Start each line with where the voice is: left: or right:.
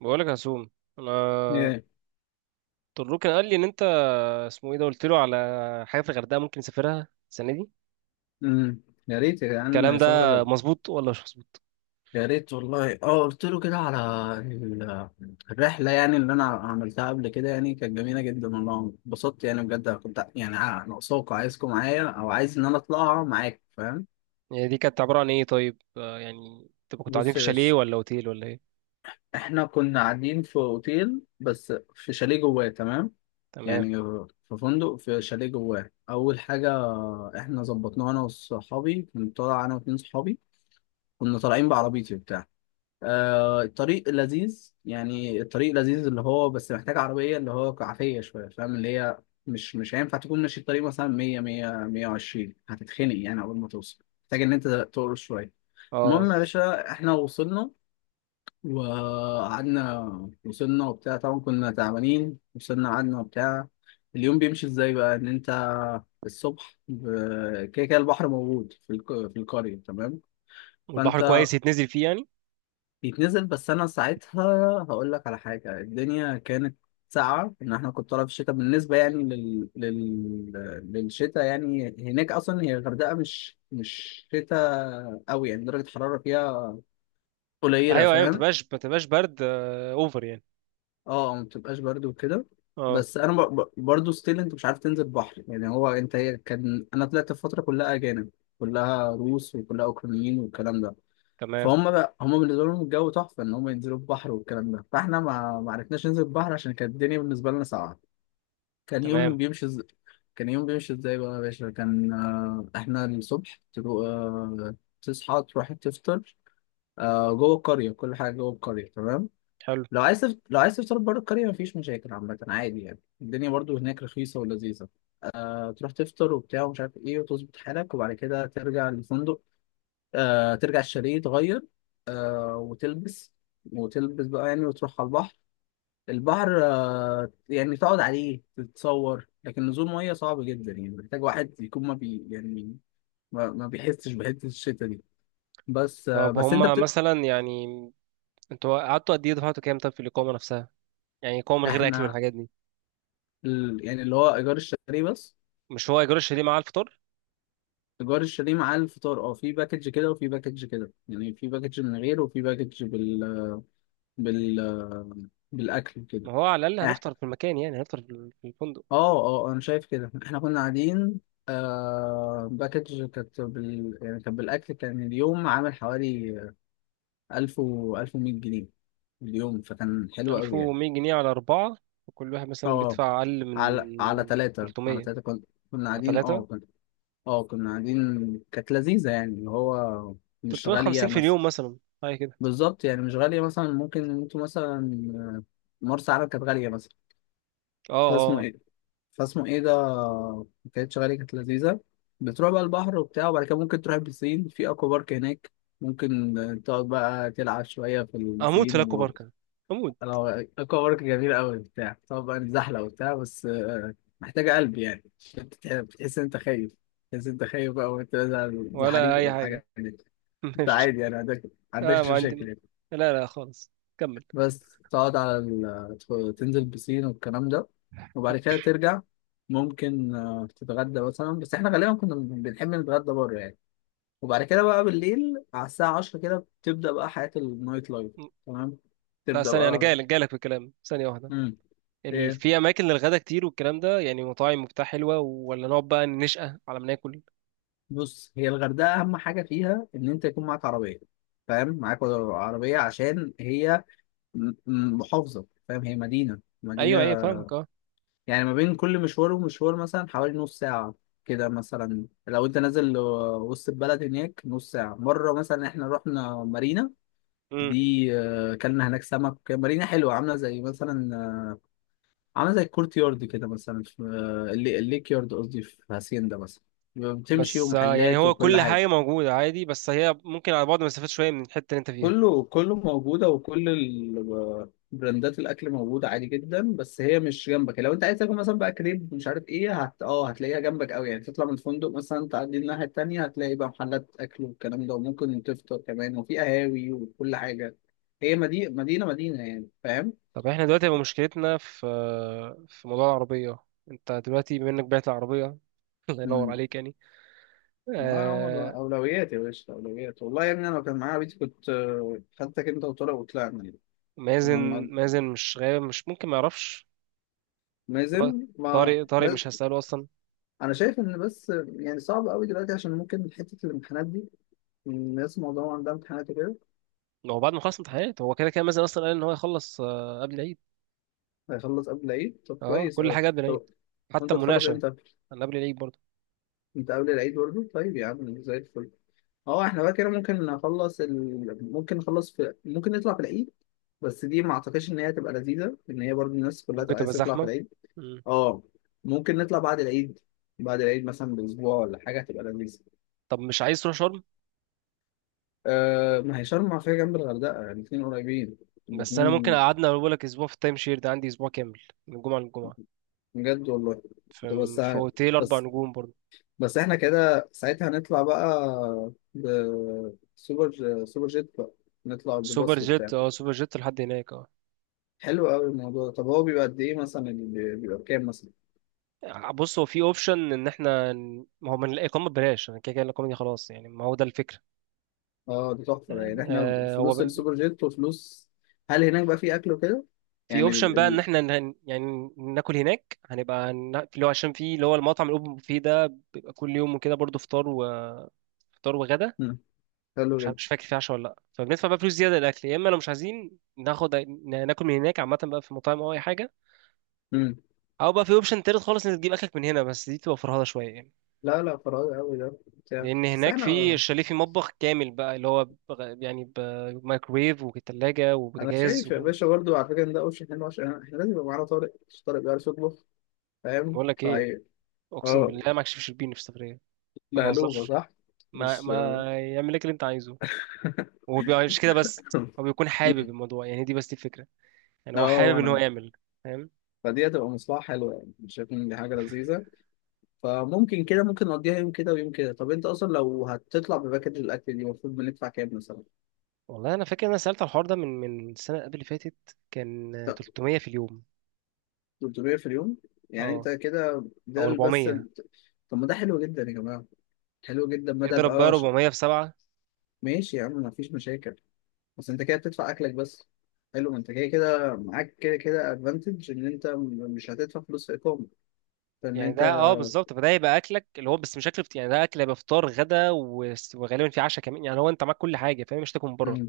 right: بقولك يا هسوم، انا
left: ياه.
right: طروق كان قال لي ان انت اسمه ايه ده، قلت له على حاجه في الغردقه ممكن نسافرها السنه دي.
left: امم يا ريت يا
right: الكلام
left: جدعان
right: ده
left: سفرة غير.
right: مظبوط ولا مش مظبوط؟
left: يا ريت والله، اه، قلت له كده على ال- الرحلة. يعني اللي أنا عملتها قبل كده يعني كانت جميلة جدا والله، اتبسطت يعني بجد. كنت يعني ناقصاكوا، عايزكوا معايا أو عايز إن أنا أطلعها معاك. فاهم؟
right: يعني دي كانت عباره عن ايه طيب؟ يعني تبقى كنتوا قاعدين
left: بص
right: في
left: يا
right: شاليه
left: باشا،
right: ولا اوتيل ولا ايه؟
left: إحنا كنا قاعدين في أوتيل بس في شاليه جواه. تمام،
right: تمام.
left: يعني في فندق في شاليه جواه. أول حاجة، إحنا ظبطناه أنا وصحابي. كنت طالع أنا واتنين صحابي، كنا طالعين بعربيتي وبتاع. آه، الطريق لذيذ، يعني الطريق لذيذ اللي هو بس محتاج عربية، اللي هو عافية شوية. فاهم؟ اللي هي مش هينفع تكون ماشي الطريق مثلا 100، 100، 120، هتتخنق. يعني أول ما توصل محتاج إن أنت تقرص شوية.
right: اه،
left: المهم يا باشا، إحنا وصلنا وقعدنا. وصلنا وبتاع، طبعا كنا تعبانين، وصلنا قعدنا وبتاع. اليوم بيمشي إزاي بقى؟ إن أنت الصبح كده كده البحر موجود في القرية. تمام.
right: والبحر
left: فأنت
right: كويس يتنزل فيه يعني؟
left: بيتنزل، بس انا ساعتها هقول لك على حاجه، الدنيا كانت ساقعه، ان احنا كنت طالع في الشتاء، بالنسبه يعني للشتاء. يعني هناك اصلا هي الغردقه مش شتاء قوي، يعني درجه الحراره فيها قليله.
right: ايوه ايوه، ما
left: فاهم؟
right: تبقاش ما تبقاش برد، اوفر يعني.
left: اه، ما بتبقاش برد وكده.
right: اه.
left: بس انا برضو ستيل انت مش عارف تنزل بحر. يعني هو انت هي كان انا طلعت الفتره كلها اجانب، كلها روس وكلها اوكرانيين والكلام ده.
right: تمام
left: فهم بقى هم بالنسبه لهم الجو تحفه ان هم ينزلوا البحر والكلام ده، فاحنا ما عرفناش ننزل البحر عشان كانت الدنيا بالنسبه لنا ساقعه. كان يوم
right: تمام.
left: بيمشي إز... كان يوم بيمشي ازاي بقى يا باشا؟ كان آه، احنا الصبح تروح، آه، تصحى تروح تفطر، آه، جوه القريه. كل حاجه جوه القريه، تمام.
right: حلو.
left: لو عايز تفطر بره القريه مفيش مشاكل. عامه عادي، يعني الدنيا برضو هناك رخيصه ولذيذه. آه، تروح تفطر وبتاع ومش عارف ايه، وتظبط حالك وبعد كده ترجع للفندق. آه، ترجع الشاليه، تغير وتلبس. وتلبس بقى يعني وتروح على البحر. البحر آه، يعني تقعد عليه تتصور، لكن نزول ميه صعب جدا. يعني محتاج واحد يكون ما بي يعني ما بيحسش بحته الشتا دي. بس آه،
right: طب
left: بس انت
right: هما
left: بت...
right: مثلا يعني، انتوا قعدتوا قد ايه دفعتوا كام طب في الاقامه نفسها؟ يعني اقامه من غير اكل
left: احنا
right: والحاجات دي؟
left: يعني اللي هو ايجار الشاليه بس.
right: مش هو ايجار الشاليه مع الفطار؟
left: ايجار الشاليه مع الفطار، اه، في باكج كده وفي باكج كده. يعني في باكج من غير، وفي باكج بال آه، بالاكل كده.
right: ما هو على الأقل هنفطر في المكان، يعني هنفطر في الفندق.
left: اه اه، انا شايف كده، احنا كنا قاعدين. آه، باكج كانت يعني كانت بالاكل، كان اليوم عامل حوالي 1000 و 1100 جنيه اليوم. فكان حلو قوي يعني.
right: 1100 جنيه على أربعة، وكل واحد مثلا
left: اه،
right: بيدفع أقل
left: على
right: من
left: ثلاثة. على
right: 300،
left: ثلاثة كنا، كنا
right: على
left: قاعدين اه
right: ثلاثة.
left: كنا اه كنا قاعدين، كانت لذيذة يعني اللي هو مش غالية
right: 350 في اليوم
left: مثلا.
right: مثلا، حاجة كده.
left: بالظبط، يعني مش غالية مثلا. ممكن انتوا مثلا آه، مرسى علم كانت غالية مثلا.
right: اه
left: فاسمه
right: اه.
left: ايه، ده، كانت شغالة، كانت لذيذة. بتروح بقى البحر وبتاع، وبعد كده ممكن تروح البسين في اكوا بارك هناك. ممكن تقعد بقى تلعب شوية في
right: آه. أموت في
left: البسين
right: لاكو
left: و
right: باركا، أموت.
left: اكوا بارك جميل قوي بتاع. تقعد بقى نزحلق وبتاع، بس آه، محتاجة قلب يعني عشان بتحس ان انت خايف. تحس ان انت خايف بقى وانت
right: ولا
left: زحريق
right: أي حاجة.
left: والحاجات دي. انت
right: ماشي.
left: عادي يعني،
right: اه،
left: عندكش
right: ما
left: مشاكل
right: عندي.
left: يعني.
right: لا لا خالص. كمل.
left: بس تقعد على تنزل بسين والكلام ده، وبعد كده ترجع. ممكن آه، تتغدى مثلا، بس احنا غالبا كنا بنحب نتغدى بره يعني. وبعد كده بقى بالليل على الساعة 10 كده بتبدأ بقى حياة النايت لايف. تمام،
right: لا،
left: تبدأ
right: ثانية، أنا جاي
left: بقى.
right: لك، جاي لك في الكلام، ثانية واحدة.
left: امم ايه،
right: في أماكن للغدا كتير والكلام ده، يعني مطاعم وبتاع حلوة، ولا نقعد بقى نشقى على ما ناكل؟
left: بص هي الغردقة أهم حاجة فيها إن أنت يكون معاك عربية. فاهم؟ معاك عربية عشان هي محافظة. فاهم؟ هي مدينة
right: أيوه أيوه،
left: مدينة.
right: فاهمك، اه.
left: يعني ما بين كل مشوار ومشوار مثلا حوالي نص ساعة كده، مثلا لو انت نازل آه، وسط البلد هناك نص ساعة. مرة مثلا احنا رحنا مارينا، دي آه، اكلنا هناك سمك. مارينا حلوة، عاملة زي مثلا آه، عاملة زي الكورت يارد كده مثلا، في آه، الليك يارد، قصدي في هاسيندا مثلا. بتمشي
right: بس، يعني
left: ومحلات
right: هو
left: وكل
right: كل
left: حاجة.
right: حاجة موجودة عادي، بس هي ممكن على بعد مسافات شوية من الحتة اللي انت فيها.
left: كله كله موجودة، وكل ال- براندات الأكل موجودة عادي جدا. بس هي مش جنبك. لو أنت عايز تاكل مثلا بقى كريب مش عارف إيه هت أه هتلاقيها جنبك أوي. يعني تطلع من الفندق مثلا، تعدي الناحية التانية هتلاقي بقى محلات أكل والكلام ده، وممكن تفطر كمان، وفي قهاوي وكل حاجة. هي مدينة مدينة مدينة يعني. فاهم؟
right: طب احنا دلوقتي هيبقى مشكلتنا في موضوع العربية. انت دلوقتي بما انك بعت العربية، الله ينور
left: امم
right: عليك يعني.
left: ما هو يا عمر بقى
right: آه.
left: أولويات يا باشا، أولويات والله يا ابني. أنا لو كان معايا بيتي كنت آه، خدتك أنت وطارق وطلعنا. كنا.
right: مازن مازن مش غايب، مش ممكن ما يعرفش. طارق،
left: مازن ما.
right: طارق مش هسأله أصلا.
left: انا شايف ان بس يعني صعب قوي دلوقتي، عشان ممكن حته الامتحانات دي، الناس معظمها عندها امتحانات كده.
right: هو بعد ما خلص امتحانات، هو كده كده مازن أصلا قال إن هو يخلص قبل العيد.
left: هيخلص قبل العيد؟ طب
right: اه،
left: كويس
right: كل
left: قوي.
right: حاجة قبل العيد.
left: طب
right: حتى
left: وانت تخلص
right: المناقشة.
left: امتى؟
right: أنا قبل العيد برضه.
left: انت قبل العيد برضه؟ طيب يا عم زي الفل. اه، احنا بقى كده ممكن نخلص ال... ممكن نخلص في ممكن نطلع في العيد. بس دي ما اعتقدش ان هي تبقى لذيذه، ان هي برضه الناس كلها
right: ممكن
left: تبقى
right: تبقى
left: عايزه تطلع في
right: زحمة.
left: العيد.
right: مم.
left: اه، ممكن نطلع بعد العيد. بعد العيد مثلا باسبوع ولا حاجه هتبقى لذيذه.
right: طب مش عايز تروح شرم؟
left: أه، ما هي شرم فيها جنب الغردقه، يعني الاثنين قريبين.
right: بس انا ممكن
left: الاثنين.
right: اقعدنا، اقول لك اسبوع في التايم شير ده، عندي اسبوع كامل من جمعه للجمعه،
left: بجد والله. كنت
right: في في اوتيل اربع
left: بس
right: نجوم برضه.
left: بس احنا كده ساعتها هنطلع بقى بسوبر جيت بقى، نطلع
right: سوبر
left: بالباص
right: جيت،
left: وبتاع.
right: اه، سوبر جيت لحد هناك، اه.
left: حلو قوي الموضوع ده. طب هو بيبقى قد ايه مثلا، اللي بيبقى بكام مثلا؟
right: بص، هو في اوبشن ان احنا ما هو من الاقامه ببلاش، انا كده كده الاقامه دي خلاص يعني، ما هو ده الفكره.
left: اه، ده تحفه يعني، احنا
right: آه هو
left: فلوس
right: ب...
left: السوبر جيت وفلوس. هل هناك بقى في اكل وكده؟
right: في
left: يعني
right: اوبشن بقى ان احنا يعني ناكل هناك، هنبقى اللي هو عشان في اللي هو المطعم الاوبن بوفيه ده. بيبقى كل يوم وكده برضه، فطار وفطار وغدا.
left: مم. حلو
right: مش
left: جدا.
right: فاكر في عشاء ولا لا، فبندفع بقى فلوس زياده للاكل، يا اما لو مش عايزين ناخد، ناكل من هناك عامه بقى في مطاعم او اي حاجه.
left: مم.
right: او بقى في اوبشن تالت خالص، انك تجيب اكلك من هنا، بس دي تبقى فرهده شويه يعني.
left: لا لا، فراغ قوي ده بتاع.
right: لان
left: بس
right: هناك في
left: احنا
right: الشاليه في مطبخ كامل بقى، اللي هو يعني بمايكرويف وثلاجه
left: انا
right: وبوتاجاز
left: شايف يا
right: و-.
left: باشا برضه على فكره ان ده اوبشن حلو، عشان احنا لازم يبقى معانا طارق. مش طارق بيعرف يطبخ. فاهم؟
right: بقول لك ايه،
left: طيب،
right: اقسم
left: اه،
right: بالله ما اكشفش البين في السفريه. ما
left: لهلوبة
right: بهزرش.
left: صح؟
right: ما
left: مش
right: ما يعمل لك اللي انت عايزه. ومش كده بس، هو بيكون حابب
left: مم.
right: الموضوع يعني. دي بس دي الفكره، يعني هو
left: اه،
right: حابب ان هو
left: وانا
right: يعمل، فاهم.
left: فدي هتبقى مصلحة حلوة. يعني مش شايف ان دي حاجة لذيذة؟ فممكن كده ممكن نقضيها يوم كده ويوم كده. طب انت اصلا لو هتطلع بباكج الاكل دي المفروض بندفع كام مثلا؟
right: والله انا فاكر ان انا سالت على الحوار ده من، السنه قبل اللي فاتت، كان
left: لا،
right: 300 في اليوم.
left: 300 في اليوم؟ يعني
right: اه،
left: انت كده ده
right: او 400.
left: طب، ما ده حلو جدا يا جماعة. حلو جدا بدل
right: اضرب بقى
left: بقى
right: 400 في 7.
left: ماشي يا عم، مفيش مشاكل. بس انت كده بتدفع اكلك بس. حلو، ما انت كده كده معاك كده كده ادفانتج ان انت مش هتدفع فلوس في اقامة. فان
right: يعني
left: انت،
right: ده اه بالظبط. فده يبقى اكلك اللي هو بس، مش اكل فطير، يعني ده اكل هيبقى فطار غدا وغالبا في عشاء كمان، يعني هو انت معاك كل حاجه، فاهم، مش تاكل من بره.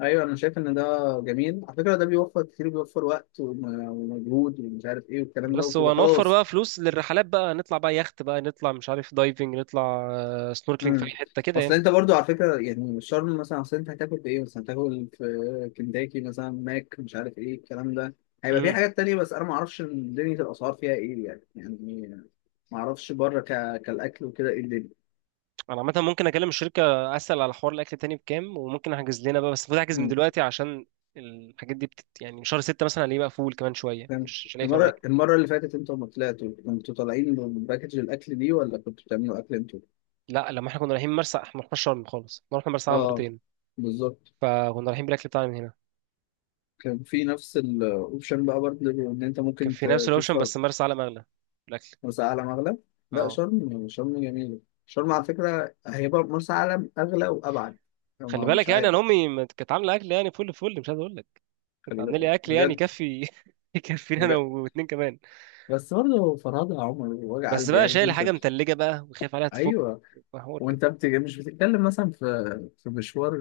left: ايوه، انا شايف ان ده جميل على فكره، ده بيوفر كتير، بيوفر وقت ومجهود ومش عارف ايه والكلام ده،
right: بس
left: وبتبقى
right: هو نوفر
left: خلاص.
right: بقى فلوس للرحلات، بقى نطلع بقى يخت، بقى نطلع مش عارف دايفنج، نطلع سنوركلينج في اي
left: امم
right: حته
left: اصل
right: كده.
left: انت برضو على فكره يعني شرم مثلا، اصل انت هتاكل بايه مثلا؟ هتاكل في كنتاكي مثلا؟ ماك مش عارف ايه الكلام ده. هيبقى في
right: يعني
left: حاجات تانية، بس انا ما اعرفش دنيا الاسعار فيها ايه يعني. يعني ما اعرفش بره كالاكل وكده ايه الدنيا.
right: انا عامه ممكن اكلم الشركه، اسال على حوار الاكل تاني بكام، وممكن احجز لنا بقى. بس المفروض احجز من
left: امم
right: دلوقتي عشان الحاجات دي يعني شهر 6 مثلا هنلاقيه بقى فول، كمان شويه
left: فاهم.
right: مش هنلاقي فيه اماكن.
left: المره اللي فاتت انتوا لما طلعتوا كنتوا طالعين بباكج الاكل دي، ولا كنتوا بتعملوا اكل انتوا؟
right: لا، لما احنا كنا رايحين مرسى، احنا ما رحناش شرم خالص، احنا رحنا مرسى علم
left: اه،
right: مرتين.
left: بالظبط.
right: فكنا رايحين بالاكل بتاعنا من هنا.
left: كان في نفس الاوبشن بقى برضه ان انت
right: كان
left: ممكن
right: في نفس الاوبشن،
left: تدفع.
right: بس مرسى علم اغلى، الاكل.
left: مرسى علم اغلى؟ لا،
right: اه.
left: شرم. شرم جميله. شرم على فكره هيبقى مرسى علم اغلى وابعد. أنا
right: خلي بالك
left: مش
right: يعني،
left: عارف.
right: انا امي ما كانت عامله اكل يعني، فل فل، مش عايز اقول لك. كانت
left: خلي
right: عامله
left: بالك.
right: لي اكل يعني
left: بجد.
right: يكفي، يكفينا انا
left: بجد،
right: واتنين كمان.
left: بس برضه فرهدة يا عمر، وجع
right: بس
left: قلبي
right: بقى
left: يعني إن
right: شايل
left: انت.
right: حاجه متلجه بقى وخايف عليها تفك،
left: ايوه،
right: حوار.
left: وانت مش بتتكلم مثلا في في مشوار.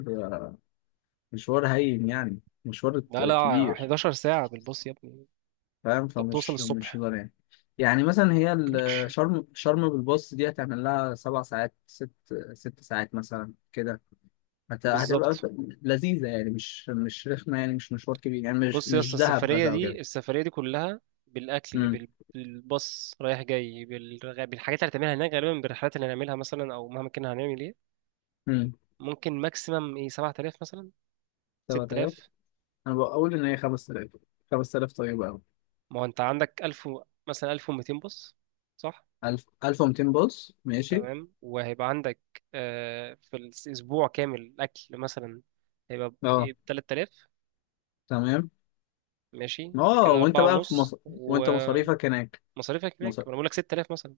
left: مشوار هين يعني، مشوار
right: لا لا،
left: كبير،
right: 11 ساعة بالبص يا ابني.
left: فاهم؟
right: انت بتوصل
left: فمش مش
right: الصبح.
left: هزار يعني. يعني مثلا هي ال- شرم، شرم بالباص دي هتعمل لها 7 ساعات، ست. 6 ساعات مثلا كده. هتبقى
right: بالظبط.
left: لذيذة يعني. مش رخمة يعني. مش مشوار كبير يعني مش
right: بص يا
left: مش
right: اسطى،
left: دهب
right: السفرية
left: مثلا أو كده.
right: دي السفرية دي كلها بالأكل،
left: امم
right: بالباص رايح جاي، بالحاجات اللي هتعملها هناك، غالبا بالرحلات اللي هنعملها مثلا، أو مهما كنا هنعمل ايه.
left: امم
right: ممكن ماكسيمم ايه، 7000 مثلا،
left: 7000؟
right: 6000.
left: أنا بقول إن هي 5000. 5000 طيبة أوي.
right: ما هو انت عندك 1000، مثلا 1200 باص، صح؟
left: 1000، 1200 باص. ماشي.
right: تمام، وهيبقى عندك في الأسبوع كامل أكل مثلا، هيبقى
left: أه،
right: ب 3000.
left: تمام.
right: ماشي، يبقى
left: أه،
right: كده
left: وأنت
right: أربعة
left: بقى في
right: ونص،
left: مصر،
right: و
left: وأنت مصاريفك هناك.
right: مصاريفك هناك انا بقول لك 6000 مثلا.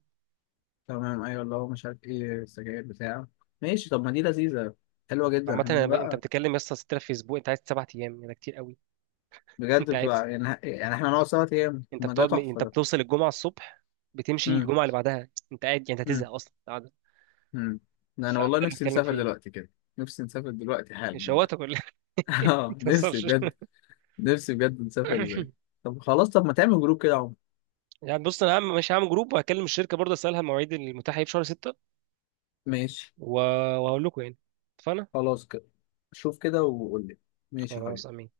left: تمام، ايوه اللي هو مش عارف ايه، السجاير بتاع. ماشي، طب ما دي لذيذه. حلوه جدا،
right: عامه أنا
left: إحنا.
right: انت
left: لا،
right: بتتكلم يا اسطى 6000 في اسبوع، انت قاعد 7 ايام يعني، ده كتير قوي. انت
left: بجد
right: قاعد.
left: بتبقى يعني. يعني احنا نقعد سوا ايام، ما ده تحفه
right: انت
left: ده.
right: بتوصل الجمعه الصبح، بتمشي
left: امم
right: الجمعه اللي بعدها، انت قاعد يعني، انت
left: امم
right: هتزهق اصلا قاعده.
left: امم ده انا
right: فده
left: والله
right: اللي
left: نفسي
right: بتكلم
left: نسافر
right: فيه.
left: دلوقتي كده. نفسي نسافر دلوقتي حالا والله.
right: شواطه كلها. ما
left: اه، نفسي
right: تهزرش.
left: بجد. نفسي بجد نسافر دلوقتي. طب خلاص، طب ما تعمل جروب كده يا عمر.
right: يعني بص، انا هعمل، مش هعمل جروب، وهكلم الشركه برضه اسالها المواعيد المتاحه ايه في شهر 6.
left: ماشي.
right: و... وهقول لكم يعني. اتفقنا.
left: خلاص كده، شوف كده وقول لي. ماشي يا
right: خلاص.
left: حبيبي.
right: امين.